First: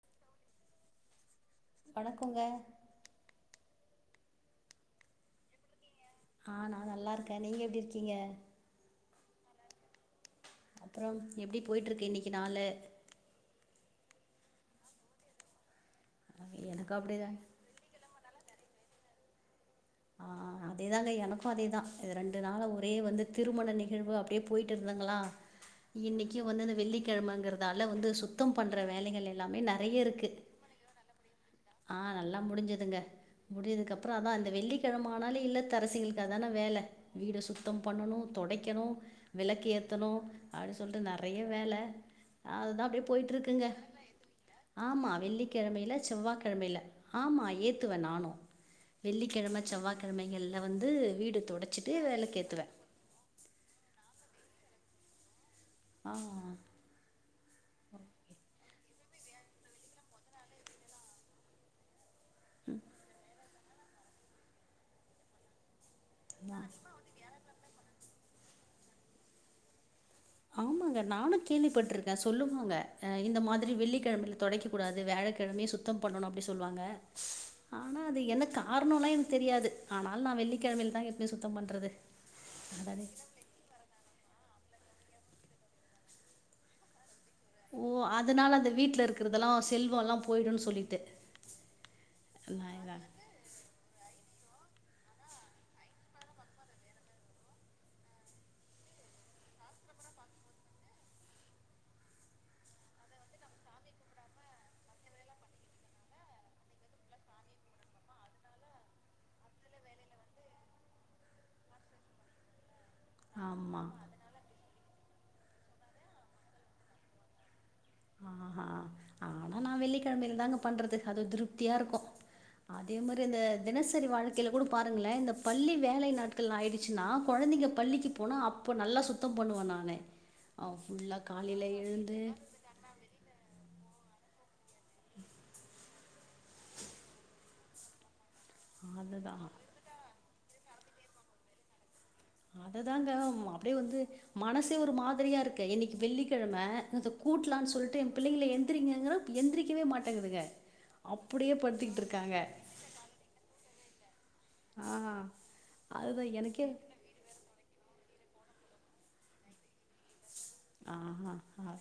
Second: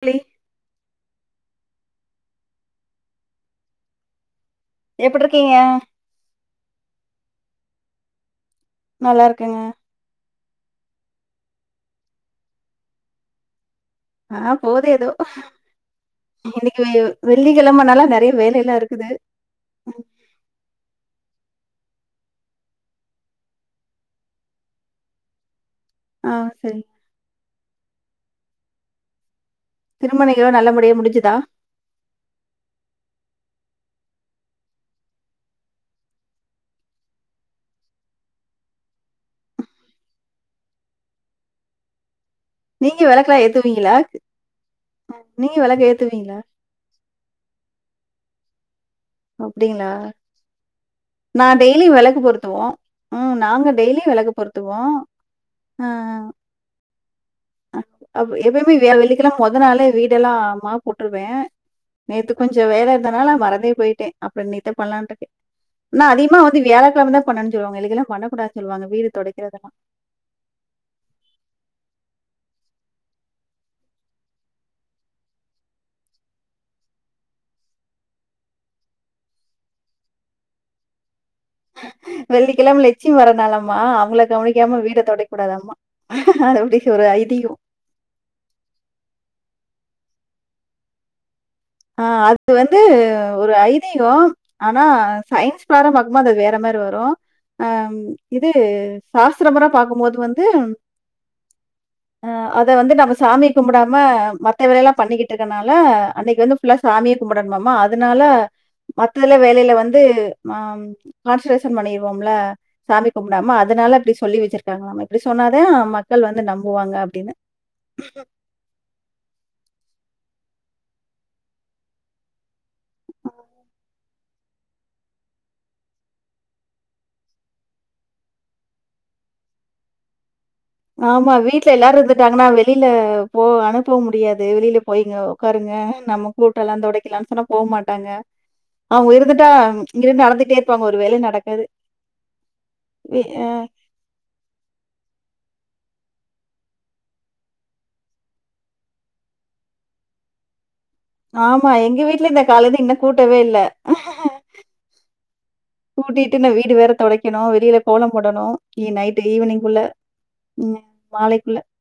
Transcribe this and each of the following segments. புலி வணக்கங்க எப்ருக்கீங்க ஆ நா நல்லாருக்கே நீங்க எப்டி இருக்கீங்க நல்லா இருக்குங்க அப்புறம் எப்படி போய்ட்ருக்கு இன்னைக்கு நாலு ஆ போது ஏதோ இன்னைக்கு எனக்கும் அப்டிதாங்க வெள்ளிக்கெழம்னால நெறைய வேலல்லா இருக்குது ஆ அதேதாங்க எனக்கு அதேதா இது ரெண்டு நாள ஒரே வந்து திருமண நிகழ்வு அப்படியே போயிட்டு இருந்துங்களா ஆ இன்னைக்கு வந்து அந்த சரி வெள்ளிக்கெழமைங்கற அதால வந்து சுத்தம் பண்ற வேலைகள் எ எல்லாமே நெறய திருமண இருக்கு நிகழ்வு நல்லபடியா முடிஞ்சுதா ஆ நல்லா முடிஞ்சதுங்க முடிஞ்சதுக்கு அப்பற அதா இந்த வெள்ளிக் கிழம ஆனாலே இல்லத்தரசிகளுக்கு அதான வேல வீடு சுத்தம் பண்ணணு தொடைக்கணு விளக்கு ஏத்தனு அப்டின் சொல்லிட்டு நெறய வேல அதுதா நீங்க அப்டியே விளக்குலா போய்டிட்ருக்குங்க ஏத்துவீங்களா ஆமா நீங்க விளக்கு வெள்ளிக்கெழமையில ஏத்துவீங்களா செவ்வாய்கெழமையில ஆமா ஏத்துவே நானு வெள்ளிக்கெழம ங்களா நா டெய்லி துடைச்சிட்டு வெளக்கு பொறுத்துவோ விளக்கேத்துவேன். ம் நாங்க டெய்லியு வெளக்கு பொருத் த்துவோ அம் அ அப் எதுப் யு வெள்ளிக்கெழம மொத நாளே வீடெல்லா மாப் போட்ருவே நேத்து கொஞ்ச வேலயிருந்தனால மறந்தே போயிட்டே அப்பற இன்னைக்குதா பண்லான்ட்ருக்கே ஆனா அதிகமா வந்து வியாழக்கெழம தா பண்ணனுன் சொல்லுவாங்க இல்லிங்களா பண்ணக்கூடா சொல்லுவாங்க வீடு தொடைக்கிறதெல்லா ஆமாங்க நானு கேள்விப்பட்டுருக்கே சொல்லுவாங்க அ இந்த மாதிரி வெள்ளிக்கெழமயில தொடைக்க கூடாது வியாழக்கெழமையே சுத்தம் பண்ணணு அப்டினு சொல்லுவாங்க ஆனா அது என்ன காரணம்ல்லா எனக்கு தெரியாது ஆனாலு நா வெள்ளிக்கெழமையிலதா வெள்ளிக்கெழம லட்சுமி வர நாளாம்மா அவங்கள கவனி காம வீட தொடைக்கூடாதாம அப்படினு ஒரு ஐதீ ஓ அதனால அந்த வீட்ல இருக்கறதெல்லா ஸ் செல்வல்லா போய்டுன்னு சொல்லிட்டு ஆ அது நான் வந்து இதான் ஒரு ஐதீக ஆனா சயின்ஸ் பிரகரம் பாக்கும்போது அது வேற மாரி வரும் அ இது சாஸ்திர மொற பாக்கும்போது வந்து அ அத வந்து நம்ம சாமி கும்படாம மத்த வேலை பண்ணிக்கிட்டுக்கனால அன்னைக்கு வந்து ஃபுள்ளா சாமியே கும்படணமாமா அதனால மத்ததுல வேலையில வந்து ஆம் கான்சென்ரேஷன் பண்ணிருவோம்ல சாமி கும்படாம ஆமா. அதனால அப்டி சொல்லி வச்சிருக்காங்கலாமே அப்டி சொன்னாத மக்கள் வந்து நம்புவாங்க அப்டின்னு ஆ ஆ ஆனா நா வெள்ளிக்கெழ்மைல் தாங்க பண்றது அது திருப்தியா இருக்கோ அதே மாரி இந்த தினசரி வாழ்க்கேல கூட பாருங்களே இந்த பள்ளி வேலை நாட்கள் ஆயிடுச்சுன்னா கொழந்திங்க பள்ளிக்கி போனா அப்ப நல்லா சுத்தம் பண்ணுவே நானு அ ஃபுல்லா ஆமா காலையில வீட்ல எல்லாரு எழுந்து இருந்துட்டாங்ன்னா வெளி யில போ அனுப்ப முடியாது வெளியிலே போய்ங்கோ உக்காருங்க நம்ம கூட்டலா தொடைக்கிலான் சொன்னா போக் மாட்டாங்க ஆ [unintelligible] அதுதான். ச்ச் இங்கிருந்து நடந்துட்டே இப்போ அங் ஒரு வேலையு நடக்காது அததாங்க வி அ அப்டே வந்து மனசே ஒரு மாதிரியாருக் கு இன்னிக் வெள்ளிக்கெழம இத கூட்லான் சொல்ட்டு எம் பிள்ளைகிள எந்திரங்ககிறே எந்திரிக்கவே மாட்டேங்குதுங்க அப்படியே ஆமா எங்க படுத்துக்கிட்டு வீட்ல இருக்காங்க. இந்த காலெந்து இன்னு கூட்டவே இல்ல ஆ ஆ அதுதான் கூட்டிட்டு ந வீடு எனக்கே வேற தொடைக்கனு வெளியில கோலம் போடனு இ நைட்டு ஈவினிங் குள்ள அ ஆ அ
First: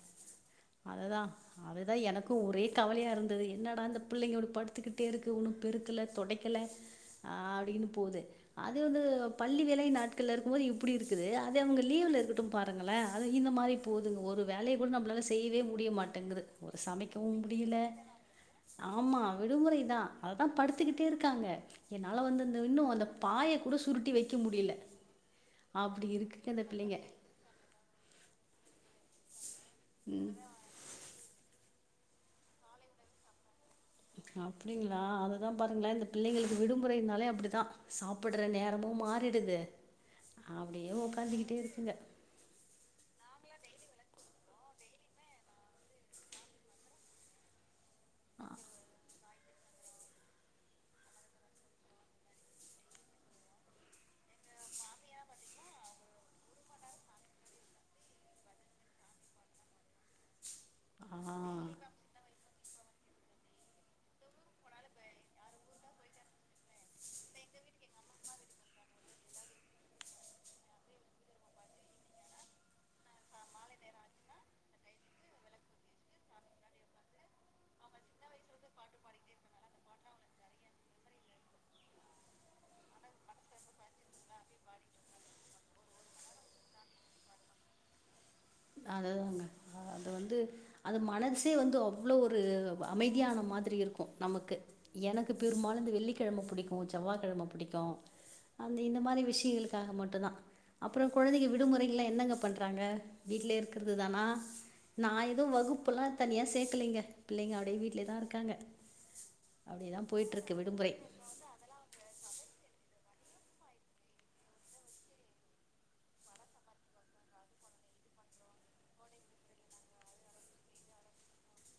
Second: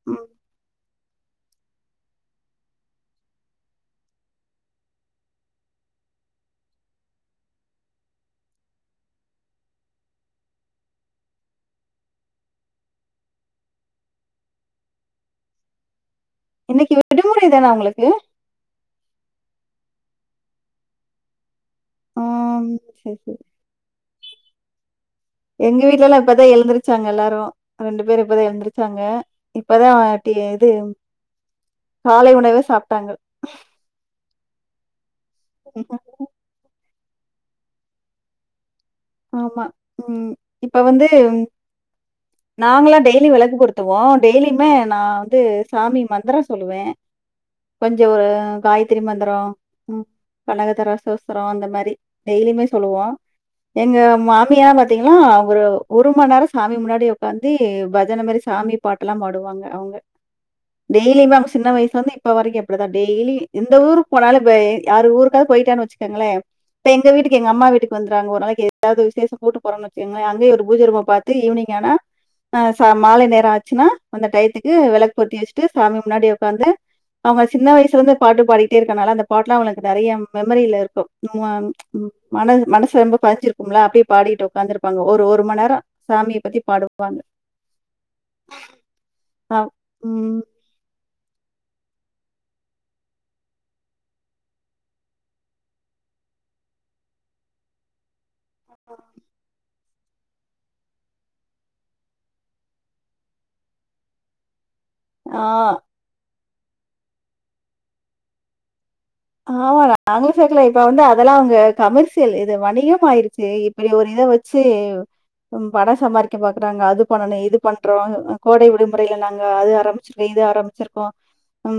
அதுதா அதுதா எனக் கு ஒரே கவலயா இருந்துது என்னடா இந்த பிள்ளைங்களு படுத்துக்கிட்டே இருக்கு இன்னு பெருக்கல தொடைக்கல ஆ அப்டீனு போது அது வந்து பள்ளி வேலை நாட்கள்ள இருக்குமோது இப்புடி இருக்குது அதே இவ்ங்க லீவு இர்க்கட்டூ பாருங்களேன் அது இந்த மாரி போதுங் ஒரு வேலய கூட நம்ப்ளால செய்யிவே முடிய மாட் டங்குது ஒரு இன்னைக்கு சமைக்கவு விடுமுறை தான முடிவு உங்களுக்கு? ஆமா விடுமுறைதா அதா படுத்துகிட்டே இருக்காங்க என்னால வந்து இந்த ம். இன்னு அந்த சரி, சரி. பாயகுடோ சுருட்டி வெக்க முடில எங்க வீட்ல எல்லா இப்பதா எழுந்திருச்சாங்க எல்லாரு ரெண்டு பேரு இப்பதா எழுந்துருச் ச்சாங்க இப்பதா டீ இது காலை உணவு சாப்ட்டாங்கோ அப்டிங்ளா அதுதா பாருங்களே இந்த பிள்ளைகளுக்கு விடுமுறை னாலே அப்பிடிதா சாப்பிடுற நே ஆமா ம் இப்ப அப்டியே வந்து உக்காந்துக்கிட்டே இருக்குங்க நாங்ளா டெய்லி வெளக் [unintelligible] டெய்லிமே நா வந்து சாமி மந்தரோ சொல்லுவே கொஞ்சோ ஒரு காய்திரி மந்தரோ ம் கனகதரஸ் சூஸ்தரோ அந்த மாரி டெய்லிமே சொல்லுவோ எங்க மாமியலா பாத்தீங்ன்னா ஒரு ஒரு மண் நேரோ சாமி முன்னாடி உக்காந்தி பஜன மாரி சாமி பாட்டுல்லா பாடுவாங்க அவுங்க ஆ டெய்லிமே அவ்ங் சின்ன வய்ஸ்லந்து இப்ப வரைக்கு இப்டிதா டெய்லி எந்த ஊருக் போனாலு வ யாரு ஊருக்காவ்த் போயிட்டேன் வெச்சுக்கேங்களே இப்ப எங்க வீட்டுக்கு எங்க அம்மா வீட்டுக் வந்துறாங்க ஒரு நாளைக் தி எதாவ்து விசேசோ கூட்டு போறேன் வச்சுங்ளே அங்கய ஒரு பூஜ ரூம பாத்து ஈவினிங் ஆனா அ ச மாலை நேர ஆச்சுன்னா அந்த டயத்துக்கு விளக் பொத்தி வெஷ்ட்டு சாமி முன்னாடி உக்காந்து அவுங்க சின்ன வய்சுலந்து பாட்டு பாடிட்டே இருக்கனால அந்த பாட்ல அவங்களுக்கு நெறைய ம் மெமரியில இருக்கு ம் ம் ச்ச் ம் மன மனசு ரொம்போ பதிஞ்சி ரும்ல அப்டே பாடிட்டு உக்காந்துருப்பாங்க ஒரு ஒரு மண் நேரோ சாமியை பத்தி பாடுவாங்க அதுதாங்க அ அது ம். வந்து அது மனசு [unintelligible] அவ்ளோ ஒரு வ அமைதியா ஆன மாதிரி இருக்கோ நமக்கு எனக்கு பெரூம்பாலு இந்த வெள்ளிக்கெழம புடிக்கோ செவ்வாக்கெழம புடிக்கோ அந் இந்த மாரி விஷியகளுக்காக மட்டுதா அப்புறோ குழந்தைதிக விடுமுறைகள்ள என்னங்க பண்றாங்க வீட்லே இருக்கிற்து தானா நா ஆ எது வகுப்பெல்லா தனியா கேக்கலைங்க பிள்ளைங்க ஆல்ரெடி வீட்லேயே தான் இரூக்காங்க ஆமா நாங்களும் சேக்கல இப்ப வந்து அதெல்லாம் அவுங்க கமர்சியல் இது வணிகமாயிருக்கு சே இப்படி ஒரு இத வச்சு பணம் சம்பாதிக்க பாக்குறாங்க அது பண்ணணும் இது பண்றோம் கோடை விடுமுறையில நாங்க அது ஆரம்பிச்சிருக்கோம் இது ஆரம்பிச்சிருக்கோம் உ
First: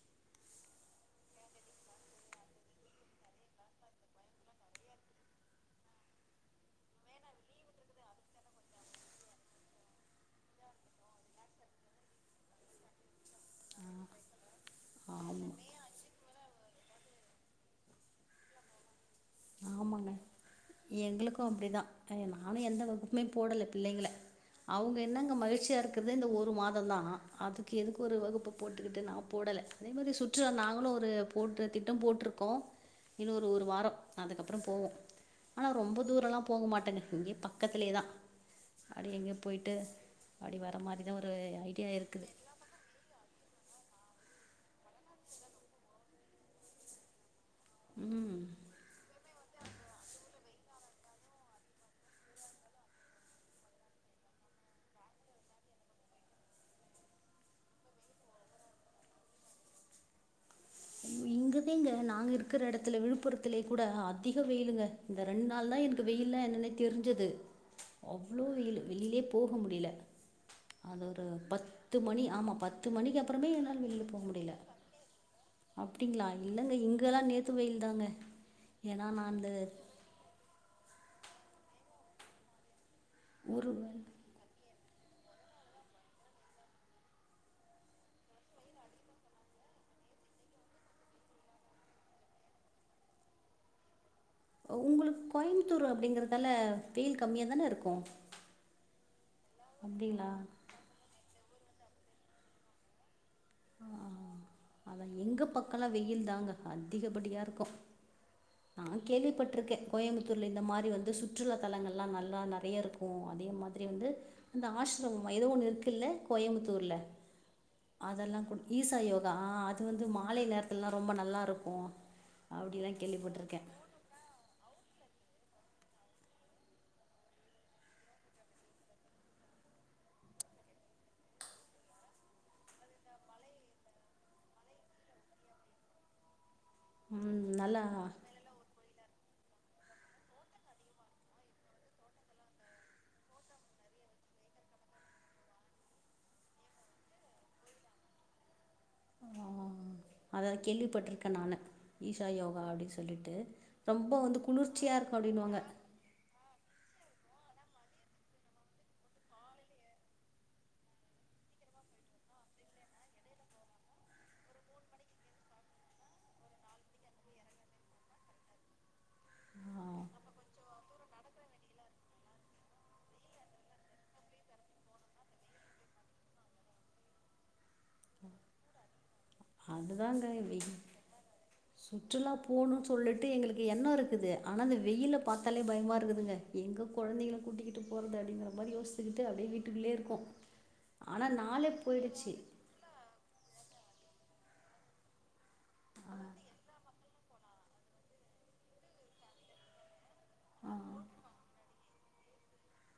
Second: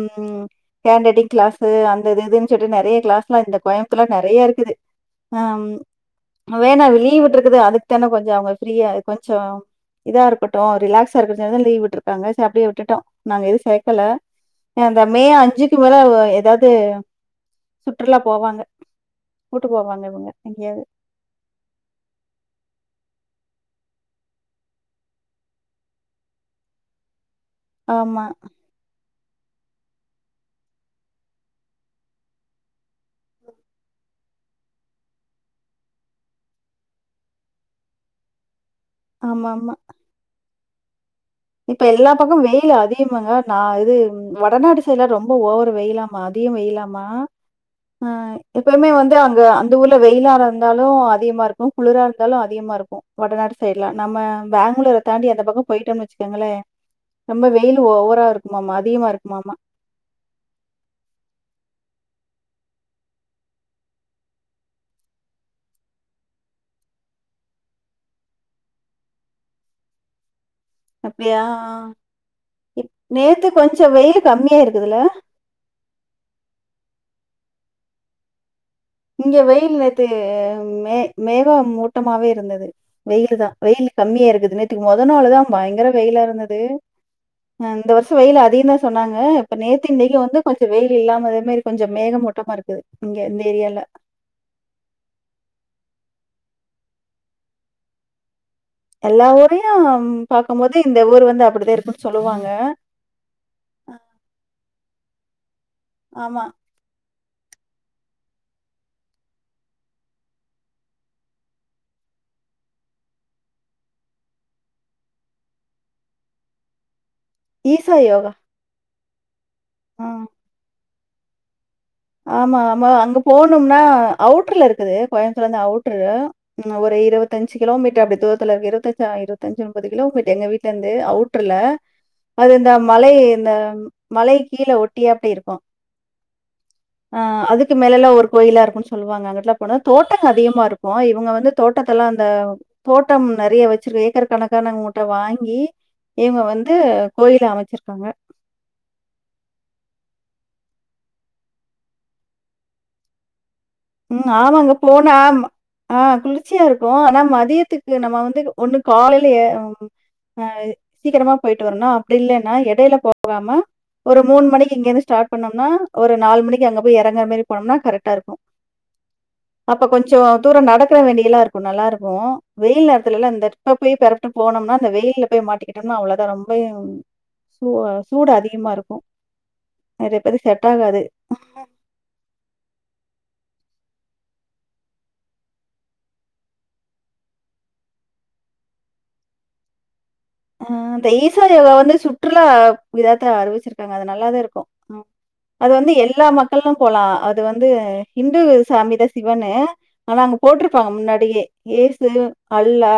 ஹேண்ட்ரைட்டீங் கிளாஸ் அது இதுஇதுன்னு சொல்லி நறைய கிளாஸ்லா இந்த கோயமுத்தூர்ல நறைய இருக்குது ஹ வேணா லீவ் விட்டுருக்குது அதுக்கென்ன போச்சு அவுங்க ஃப்ரியா கொஞ்ச இதா இருக்கட்டும் ரிலாக்சா இருக்கருதுக்காக லீவ் விட்டுருக்காங்க சரி அப்பிடியே விட்டுட்டோம் நாங்க எது சேக்கல அ அந்த மே ஆமாம் அஞ்சுக்கு மேல ஏதாவது இது சுற்றுலா போவாங்க கூட்டு போவாங்க இவுங்க எங்களுக்கு‌ அப்பிடிதா ஏ நானு எந்த அளவுக்கு மேம் போடல பிள்ளைங்கள அவுங்க என்னங்க மகிழ்ச்சியா இருக்கருதே இந்த ஒரு மாதம்தா அதுக்கு எதுக்கு ஒரு ஆமா, வகுப்ப போட்டுக்கிட்டு நான் போடல அதே மாரி சுற்றுலா நாங்களும் ஒரு போட்டு திட்டம் போட்டிருக்கோம் இன்னும் ஒரு ஒரு வாரம் அதுக்கப்புறம் போவோம் ஆனா ரொம்ப தூரம் எல்லாம் போக மாட்டேங்க இங்கேயே பக்கத்திலயே தான் அடி எங்கே ஆமாமா. போயிட்டு படி வர மாரி இப்ப எல்லா பக்கமும் வெயில் அதிகமங்க நா ஏய் வடநாடு சைடுலா ரொம்ப ஓவரு வெயிலாமா அதிக வெயிலாமா அ ம் எப்பயுமே வந்து அங்க அந்த ஊர்ல வெயிலாறந் இருந்தாலும் அதிகமா இருக்கு குளிரா இருந்தாலும் அதிகமா இருக்கும் வடநாடு சைட்ல நம்ம பேங்களூர தாண்டி அந்த பக்கம் போயிட்டோனு வச் ங்களே ரொம்ப வெயில் ஓவரா இருக்குமாமா அதிகமா இருக்குமாமா இங்கதாங்க நாங்க இருக்கிற எடத்துல விழுப்புரத்திலை கூட அதிக வெயிலுங்க இந்த ரெண்டு நாள் தான் எனக்கு வெயில்ல என்னன்னே தெரிஞ்சது அவ்ளோ வெயிலு வெளியிலேயே போக முடியல அது ஒரு அப்படியா? பத்து மணி ஆமா பத்து இப் மணிக்கு நேத்து அப்புறமே என்னால கொஞ்சம் வெளியில வெயில் போக முடியல கம்மியா இருக்குதுல்ல? அப்பிடிங்களா இல்லங்க இங்க எல்லாம் நேத்து வெயில் தாங்க ஏன்னா நான் இங்க அந்த வெயில் நேத்து மே மேகம் மூட்டமாவே இருந்தது வெயில் தான் ஒரு வெயில் கம்மியா இருக்குதுனு இக்கு மொத நாளுதான் பயங்கர வெயிலா இருந்தது இந்த வருஷம் வெயில் அதிகம் தான் சொன்னாங்க இப்ப நேத்து இன்னிக்கு வந்து கொஞ்சம் வெயில் இல்லாம அதே மாரி கொஞ்சம் மேகமூட்டமா இருக்குது இங்க இந்த ஏரியால உங்களுக்கு கோயமுத்தூர் அப்பிடிங்கறதால வெயில் கம்மியா தானே இருக்கும் எல்லா ஊர் பேராவூர் அப்படிங்களா பாக்கும்போது இந்த ஊர் வந்து அப்பிடி ரேப்புனு சொல்லுவாங்க அ எங்க பக் நல்லா வெயில் தாங்க அதிகப்படியா க்கும் நான் கேள்விப்பட்டிருக்கேன் கோயமுத்தூர்ல இந்த மாரி வந்து சுற்றுலா தலங்கள் எல்லாம் நல்லா நறைய இருக்கும் அதே மாதிரி வந்து அந்த ஆஷ்ரமம் எதோ ஒண்ணு இருக்குல கோயமுத்தூர்ல ஈசா யோகா ஈசா யோகா ஆ அது வந்து ஆ. மாலை நேரத்துல்லா ரொம்ப நல்லாருக்கும் ஆமா ஆமா அங்க போனும்னா அவுட்ர்ல இருக் குது கோயம்பத்தூர்ல இருந்து அவுட்ரு ம் ஒரு இருபத்தஞ்சு கிலோமீட்டர் அப்படி தூரத்துல இருக் இருபத்தஞ்சு அ இருபத்தஞ்சு அம்பது கிலோமீட்டர் எங்க வீட்ல இருந்து அவுட்டர்ல அது இந்த மலை இந்த மலை கீழ ஒட்டியே அப்படியே இருக்கு ஆ ம், அதுக்கு நல்லா மேலல்லா ஒரு கோயிலா இருக்குன் சொல்லுவாங்க அங்கிட்டலா போனா தோட்டம் அதிகமா இருக்கு இவங்க வந்து தோட்டத்த எல்லா அந்த தோட்டம் நிறைய வச்சிருக்க ஏக்கர் கணக்கான் அவுங்கிட்ட வாங்கி இவங்க வந்து கோயில அமச்சிருக்காங்க அதத கேள்விப்பட்டிருக்கே நானு ஈஷா யோகா அப்டி சொல்லிட்டு ரொம்ப ம் வந்து ஆமங்க குளிர்ச்சியாக போன இருக்கும் அப்படின்வாங்க ஆ குளிச் சியா இருக்கு ஆனா மதியத்துக்கு நம்ம வந்து ஒண்ணு காலையில ஆ சீக்கிரமா போயிட்டு வரோனா அப்படி இல்லைன்னா எடையில போகாம ஒரு மூணு மணிக்கு இங்க இருந்து ஸ்டார்ட் பண்ணம்னா ஒரு நாலு மணிக்கு அங்க போய் எறங்குற மாரி போனோம்னா கரெக்டா இருக்கு ஆ, அப்ப கொஞ்சோ தூரம் நடக்கற வேண்டிய எல்லா இருக்கு நல்லா இருக்கு வெயில் நேரத்துலலா அந்த இப்ப போய் பெறப்ட்டு போனோம்னா அந்த வெயில்ல போய் மாட்டிக்கிட்டோம்னா அவ்வளவுதா ரொம்ப சூ சூடு அதிகமா இருக்கு நெறைய அதுதாங்க பேருக்கு செட் ஆகாது சுற்றுலா போணுனு சொல்லிட்டு எங்களுக் எண்ணம் இருக்குது ஆனா அந்த வெயில பாத்தாலே பயமா இருக்குதுங்க எங்க கொழந்தைங்கள கூட்டிகிட்டு போறது அப்படிங்கிற மாரி யோசித்துக்ட்டு அப்படியே வீட்டுக்குள்ளேயே இருக்கோ அ இந்த ஈசா யோகா வந்து சுற்றுலா இத அறிவிச்சிருக்காங்க அது நல்லாதா இருக்கும் அது வந்து எல்லா மக்களும் போலா அது வந்து இந்து சாமி தா சிவனு ஆனா அங்க ஆ போட்டிருப்பாங்க முன்னாடியே இயேசு அல்லா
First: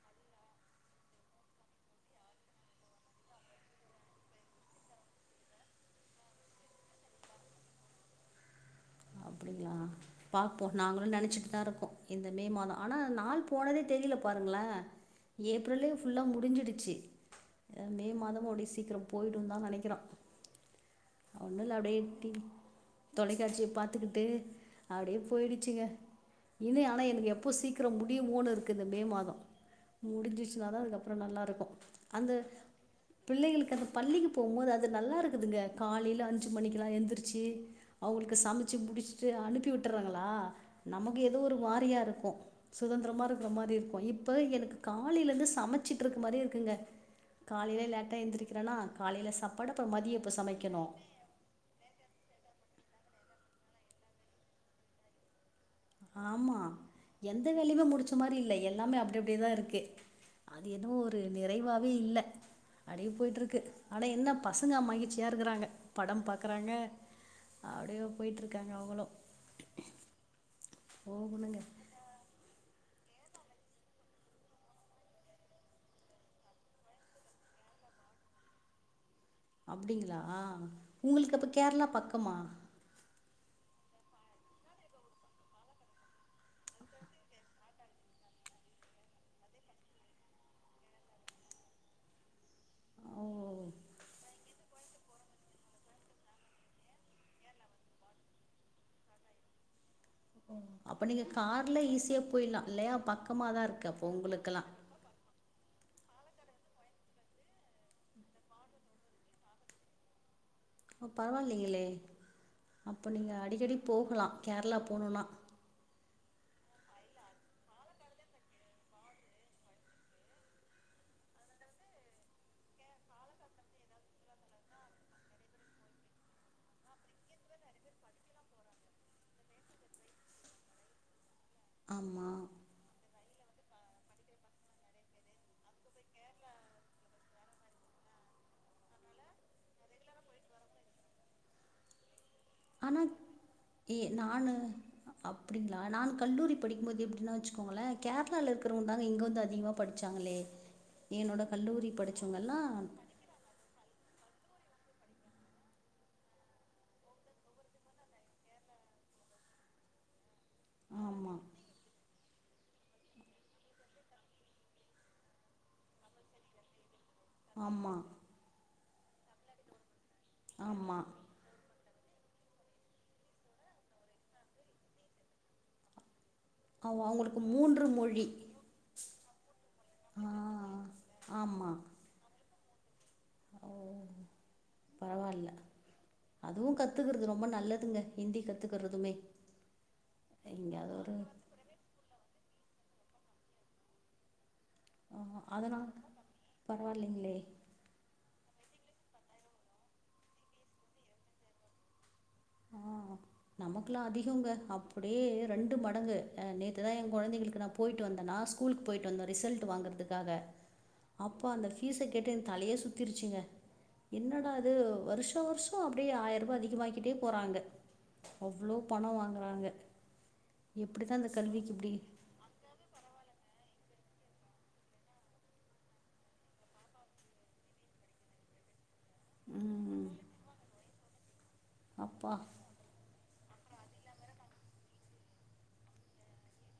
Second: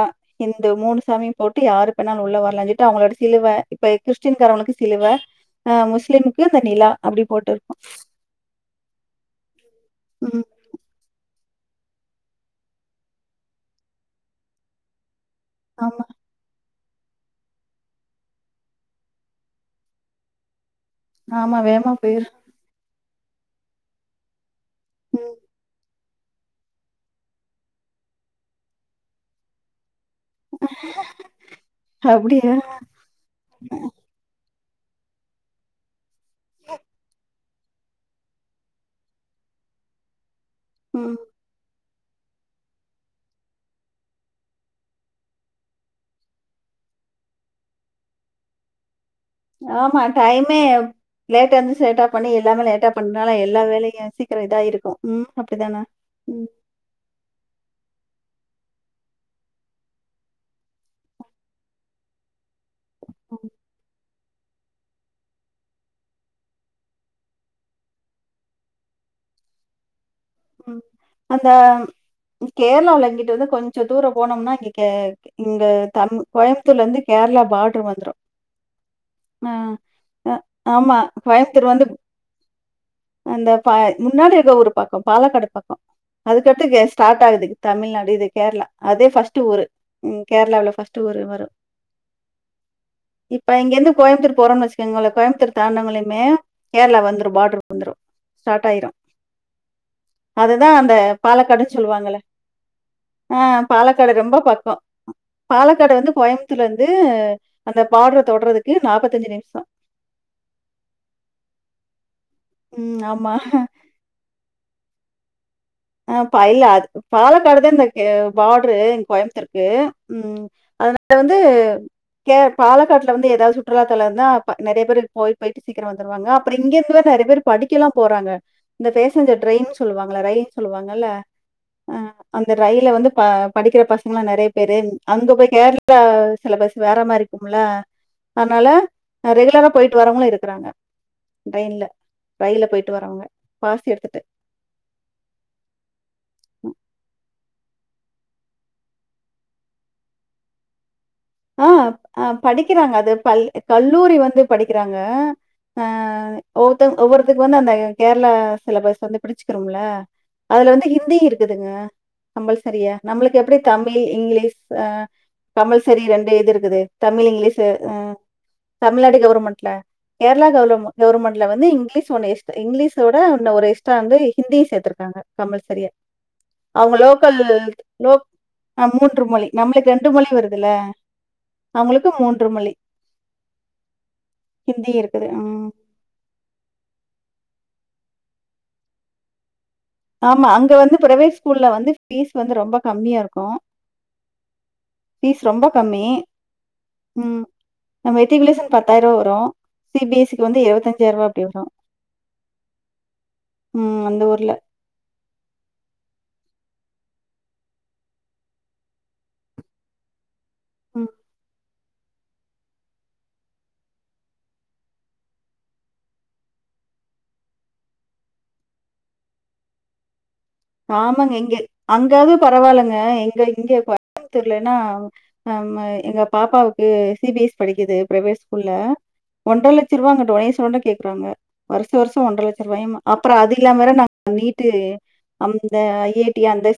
இந்து மூணு சாமியு போட்டு யாருக் ப்ப நாங்க உள்ள வரலாஞ்சொல்லிட்டு அவங்களோட சிலுவை இப்ப கிறிஸ்டின்காரங்களுக்கு சிலுவ அ முஸ்லிமுக்கு இந்த நிலா அப்டி போட்டுருக்கு பாப்போம் நாங்களு நெனச்சிட் தா இருக்கோ இந்த மே மாதம் ஆனா நாள் போனதே தெரியல பாருங்களே ஏப்ரலு ஆமா, ஃபுல்லா முடிஞ்சிடுச்சு மே மாதமு அடிய சீக்கிரம் போய்டும் தா நெனைக்கிறோ ஆமா வேகமா போயிரு தொலைக்காட்சிய பாத்துக்கிட்டு அப்படியே ம். போயிடுச்சுங்க இனி ஆனா எனக்கு எப்போ சீக்கிரம் முடியுமோனு இருக்கு இந்த மே மாதம் முடிஞ்சிடுச்சுனா தா அதுக்கப்புறம் நல்லாருக்கு அந்த அப்டியா? பிள்ளைகளுக்கு அந்த பள்ளிக்கு போம்போது அது நல்லா இருக்குதுங்க காலையில அஞ்சு மணிக்குலா எந்திரிச்சு அவங்களுக்கு சமைச்சு முடிச்சிட்டு அனுப்பிவிட் றாங்களா ம். நமக்கு ஏதோ ஒரு வாரியார் கு சுதந்திரமா இருக்கிற மாதி இருக்கும் இப்ப எனக்கு காலைலருந்து சமைச்சுட் இருக்கற மாரியே இருக்குங்க காலையில லேட்டா எந்திருக்கிறேனா ஆமா டைமே லேட்டா எந்திரிச்சி லேட்டா பண்ணி எல்லாமே லேட்டா பன்னால எல்லா வேலையு சீக்கிரோ இதா இருக்கு ம் அப்டிதானா? ம். ஆமா எந்த வேலையுமே முடிச்ச மாரி இல் ல எல்லாமே அப்டி அப்டியேதா இருக்கு அது என்னமோ ஒரு நிறைவாவே இல்ல அப்டியே போயிட்டு ம். இருக்கு ஆனா என்ன பசங்க மகிழ்ச்சியா இருக்கிறாங்க படம் பாக்குறாங்க அப்டியே போயிட்ருக்காங்க அவங்களு ம் அந்த போகணுங்க கேரளாவுல என்கிட்டு வந்து கொஞ்ச தூரோ போனோம்னா இங்க கே இந்த தம் கோயம்புத்தூர்லந்து கேரளா பாட்ரு வந்துரூ அப்புடிங்களா உங்குளுக்கு அப்ப கோயம்புத்தூர் வந்து கேரளா பக்கமா அந்த ப முன்னாடி இருக்க ஊரு பக்கம் பாலக்காடு பக்கோ அதுக்கடுத்து கே ஸ்டார்ட் ஆகுது தமிழ்நாடு இது கேரளா அதே ஃபர்ஸ்ட்டு ஊரு ம் கேரளாவுல ஃபர்ஸ்ட் ஊரு வரும் ஓ இப்ப இங்கேருந்து கோயம்புத்தூர் போறோம்னு வச்சுக்கோங்களே கோயம்புத்தூர் தாண்டவங்களுமே கேரளா வந்துரும் பாட்ருக்கு வந்துரும் ஸ்டார்ட் ஆயிரும் அதுதான் அந்த அப்ப நீங்க பாலக்காடுன்னு கார்ல சொல்லுவாங்கல்ல. ஈஸியா போயில்லா இல்லையா ஆ பக்கமாதா இருக்கு அப்போ பாலக்காடு ரொம்ப உங்குளுக்கல்லா பக்கம். பாலக்காடு வந்து கோயம்புத்தூர்லந்து அந்த பாட்ர தொட்றதுக்கு நாப்பத்தஞ்சு நிமிஷோ ஓ பரவால்லிங்களே ம். அப்ப நீங்க ஆமா. அடிக்கடி போகலா கேரளா போனோன்னா அ பயில்ல அதுக்கு பாலக்காடு தா இந்த கே பாட்ரு இங் கோய்ம்த்தூர்கு ம் [unintelligible] வந்து கேர் பாலக்காட்ல வந்து ஏதாவ்து சுற்றுலாத்தலோ இருந்தா அப்ப நெறையா பேருக் போயி போயிட்டு சீக்கரோ வந்துருவாங்க அப்புறோ இங்கே இருந்து வேற நெறையா பேர் படிக்கேல்லா போறாங்க இந்த ஃபேசஞ்சர் ட்ரைன்னுன் சொல்லுவாங்கள ரயில் சொல்லுவாங்கல்ல அ ஆமா அந்த ரயில வந்து ப படிக்குற பசங்கல்லா நெறைய பேரு அங்க போயி கேர்ளா சிலபஸ் வேற மாரிருக்கும்ல அத்னால அ ரெகுலரா போயிட்டு வரவுங்களும் இருக்குறாங்க ட்ரெயின்ல ரயில்ல போயிட்டு ஆனா வரவுங்க பாசு எடுத்துட்டு அப்டிங்ளா நாங் கல்லூரி படிக்கும்போது எப்டி அ வெச்சுக்கோங்களே கேர்ளால இருக்கறவ்ங்க தாங்க இங்க வந்து அதிகமா படிச்சாங்களே என்னோட அ கல்லூரி அ படிச்சவங்கல்லா படிக்கறாங்க அது பல் கல்லூரி வந் து படிக்கிறாங்க ஆ ஒவ்தொங் ஒவ்வொருத்தர்கு வந்து அந்த கேர்ளா சிலபஸ் வந்து பிடிச்சுக்குரும்ல அதுல வந்து ஹிந்தி ஆமா இருக்குதுங்க கம்பல்செரியா நம்ளுக்கு எப்புடி தமிழ் இங்லீஷ் ஆ கம்பல்ஸ் செரி ரெண்டு இது இருக்குது தமிழ் இங்லீஷு ஆ ஆமா தமிழ்நாடு கவுருமெண்ட்ல கேர்ளா கவுலம ஆமா கவுருமெண்ட்ல வந்து இங்லீஷ் ஒன்னு எஸ்ட்டா இங்லீஷோட ஒன்னு ஒரு எக்ஸ்ட்ரா வந்து ஹிந்தி சேத்துருக்காங்க கம்பல்செரியா அவுங்க அவ லோக்கல் அவங்களுக்கு மூன்று லோக் மொழி ஆ மூன்று மொழி நம்ளுக்கு ரெண்டு ஆ மொழி வரு துல ஆமா நம்ளுக்கு மூன்று மொழி ஓ ஹிந்தி இருக்குது. பரவால்ல ம். அதுவு கத்துக்குற்து ரொம்ப நல்லத் துங்க ஹிந்தி கத்துக்கறதுமே ஆமா அங்க வந்து பிரவேட் ஸ்கூல்ல வந்து ஃபீஸ் வந்து ரொம்ப கம்மியாருக்கு ஃபீஸ் ரொம்ப அதனால கம்மி பரவாயில்லைங்களே ம் நம்ப டிவ்லிசன் பத்தாயி ரூவா வரூ சி பி எஸ் சிக்கு வந்து இருவத்தஞ்சாயி ரூவா அப்டி வரூ ஆ நமக்குல்லா அந்த அதிகோங்க ஊர்ல. அப் அப்டே ரெண்டு மடங்கு அ நேத்து தா எ கொழந்தைங்களுக்கு நா போயிட்டு வந்தனா ஸ்கூல்க்கு போயிட்டு வந்தோ ரிசல்டு வாங்கறதுக்காக ம். அப்பா அந்த ஃபீஸ கேட்டு எ தலையே சுத்திருச்சீங்க என்னடா அது வருஷோ வருஷோ அப்டியே ஆய ரூபா அதிகமாகிட்டே போறாங்க அவ்ளோ பணோ வாங்கறாங்க ஆமாங்க எங்க அங்கயாவுது பரவால்லங்க எங்க இங்க கோயமுதூர்லனா நம்ம எங்க பாப்பாவுக்கு சி பி எஸ் சி படிக்குது ப்ரைவேட் ஸ்கூல்ல ஒன்ற ம் லட்சரூவாங்க டொனேஷனோட கேக்கறாங்க வருஷோ வருஷோ அப்பா ஒன்ற லட்சரூவாயம்மா அப்பறோ அதி ட்லியாம்வறோ நாங் நீட்டு அந்த ஐ ஏ டி அந்தஸ்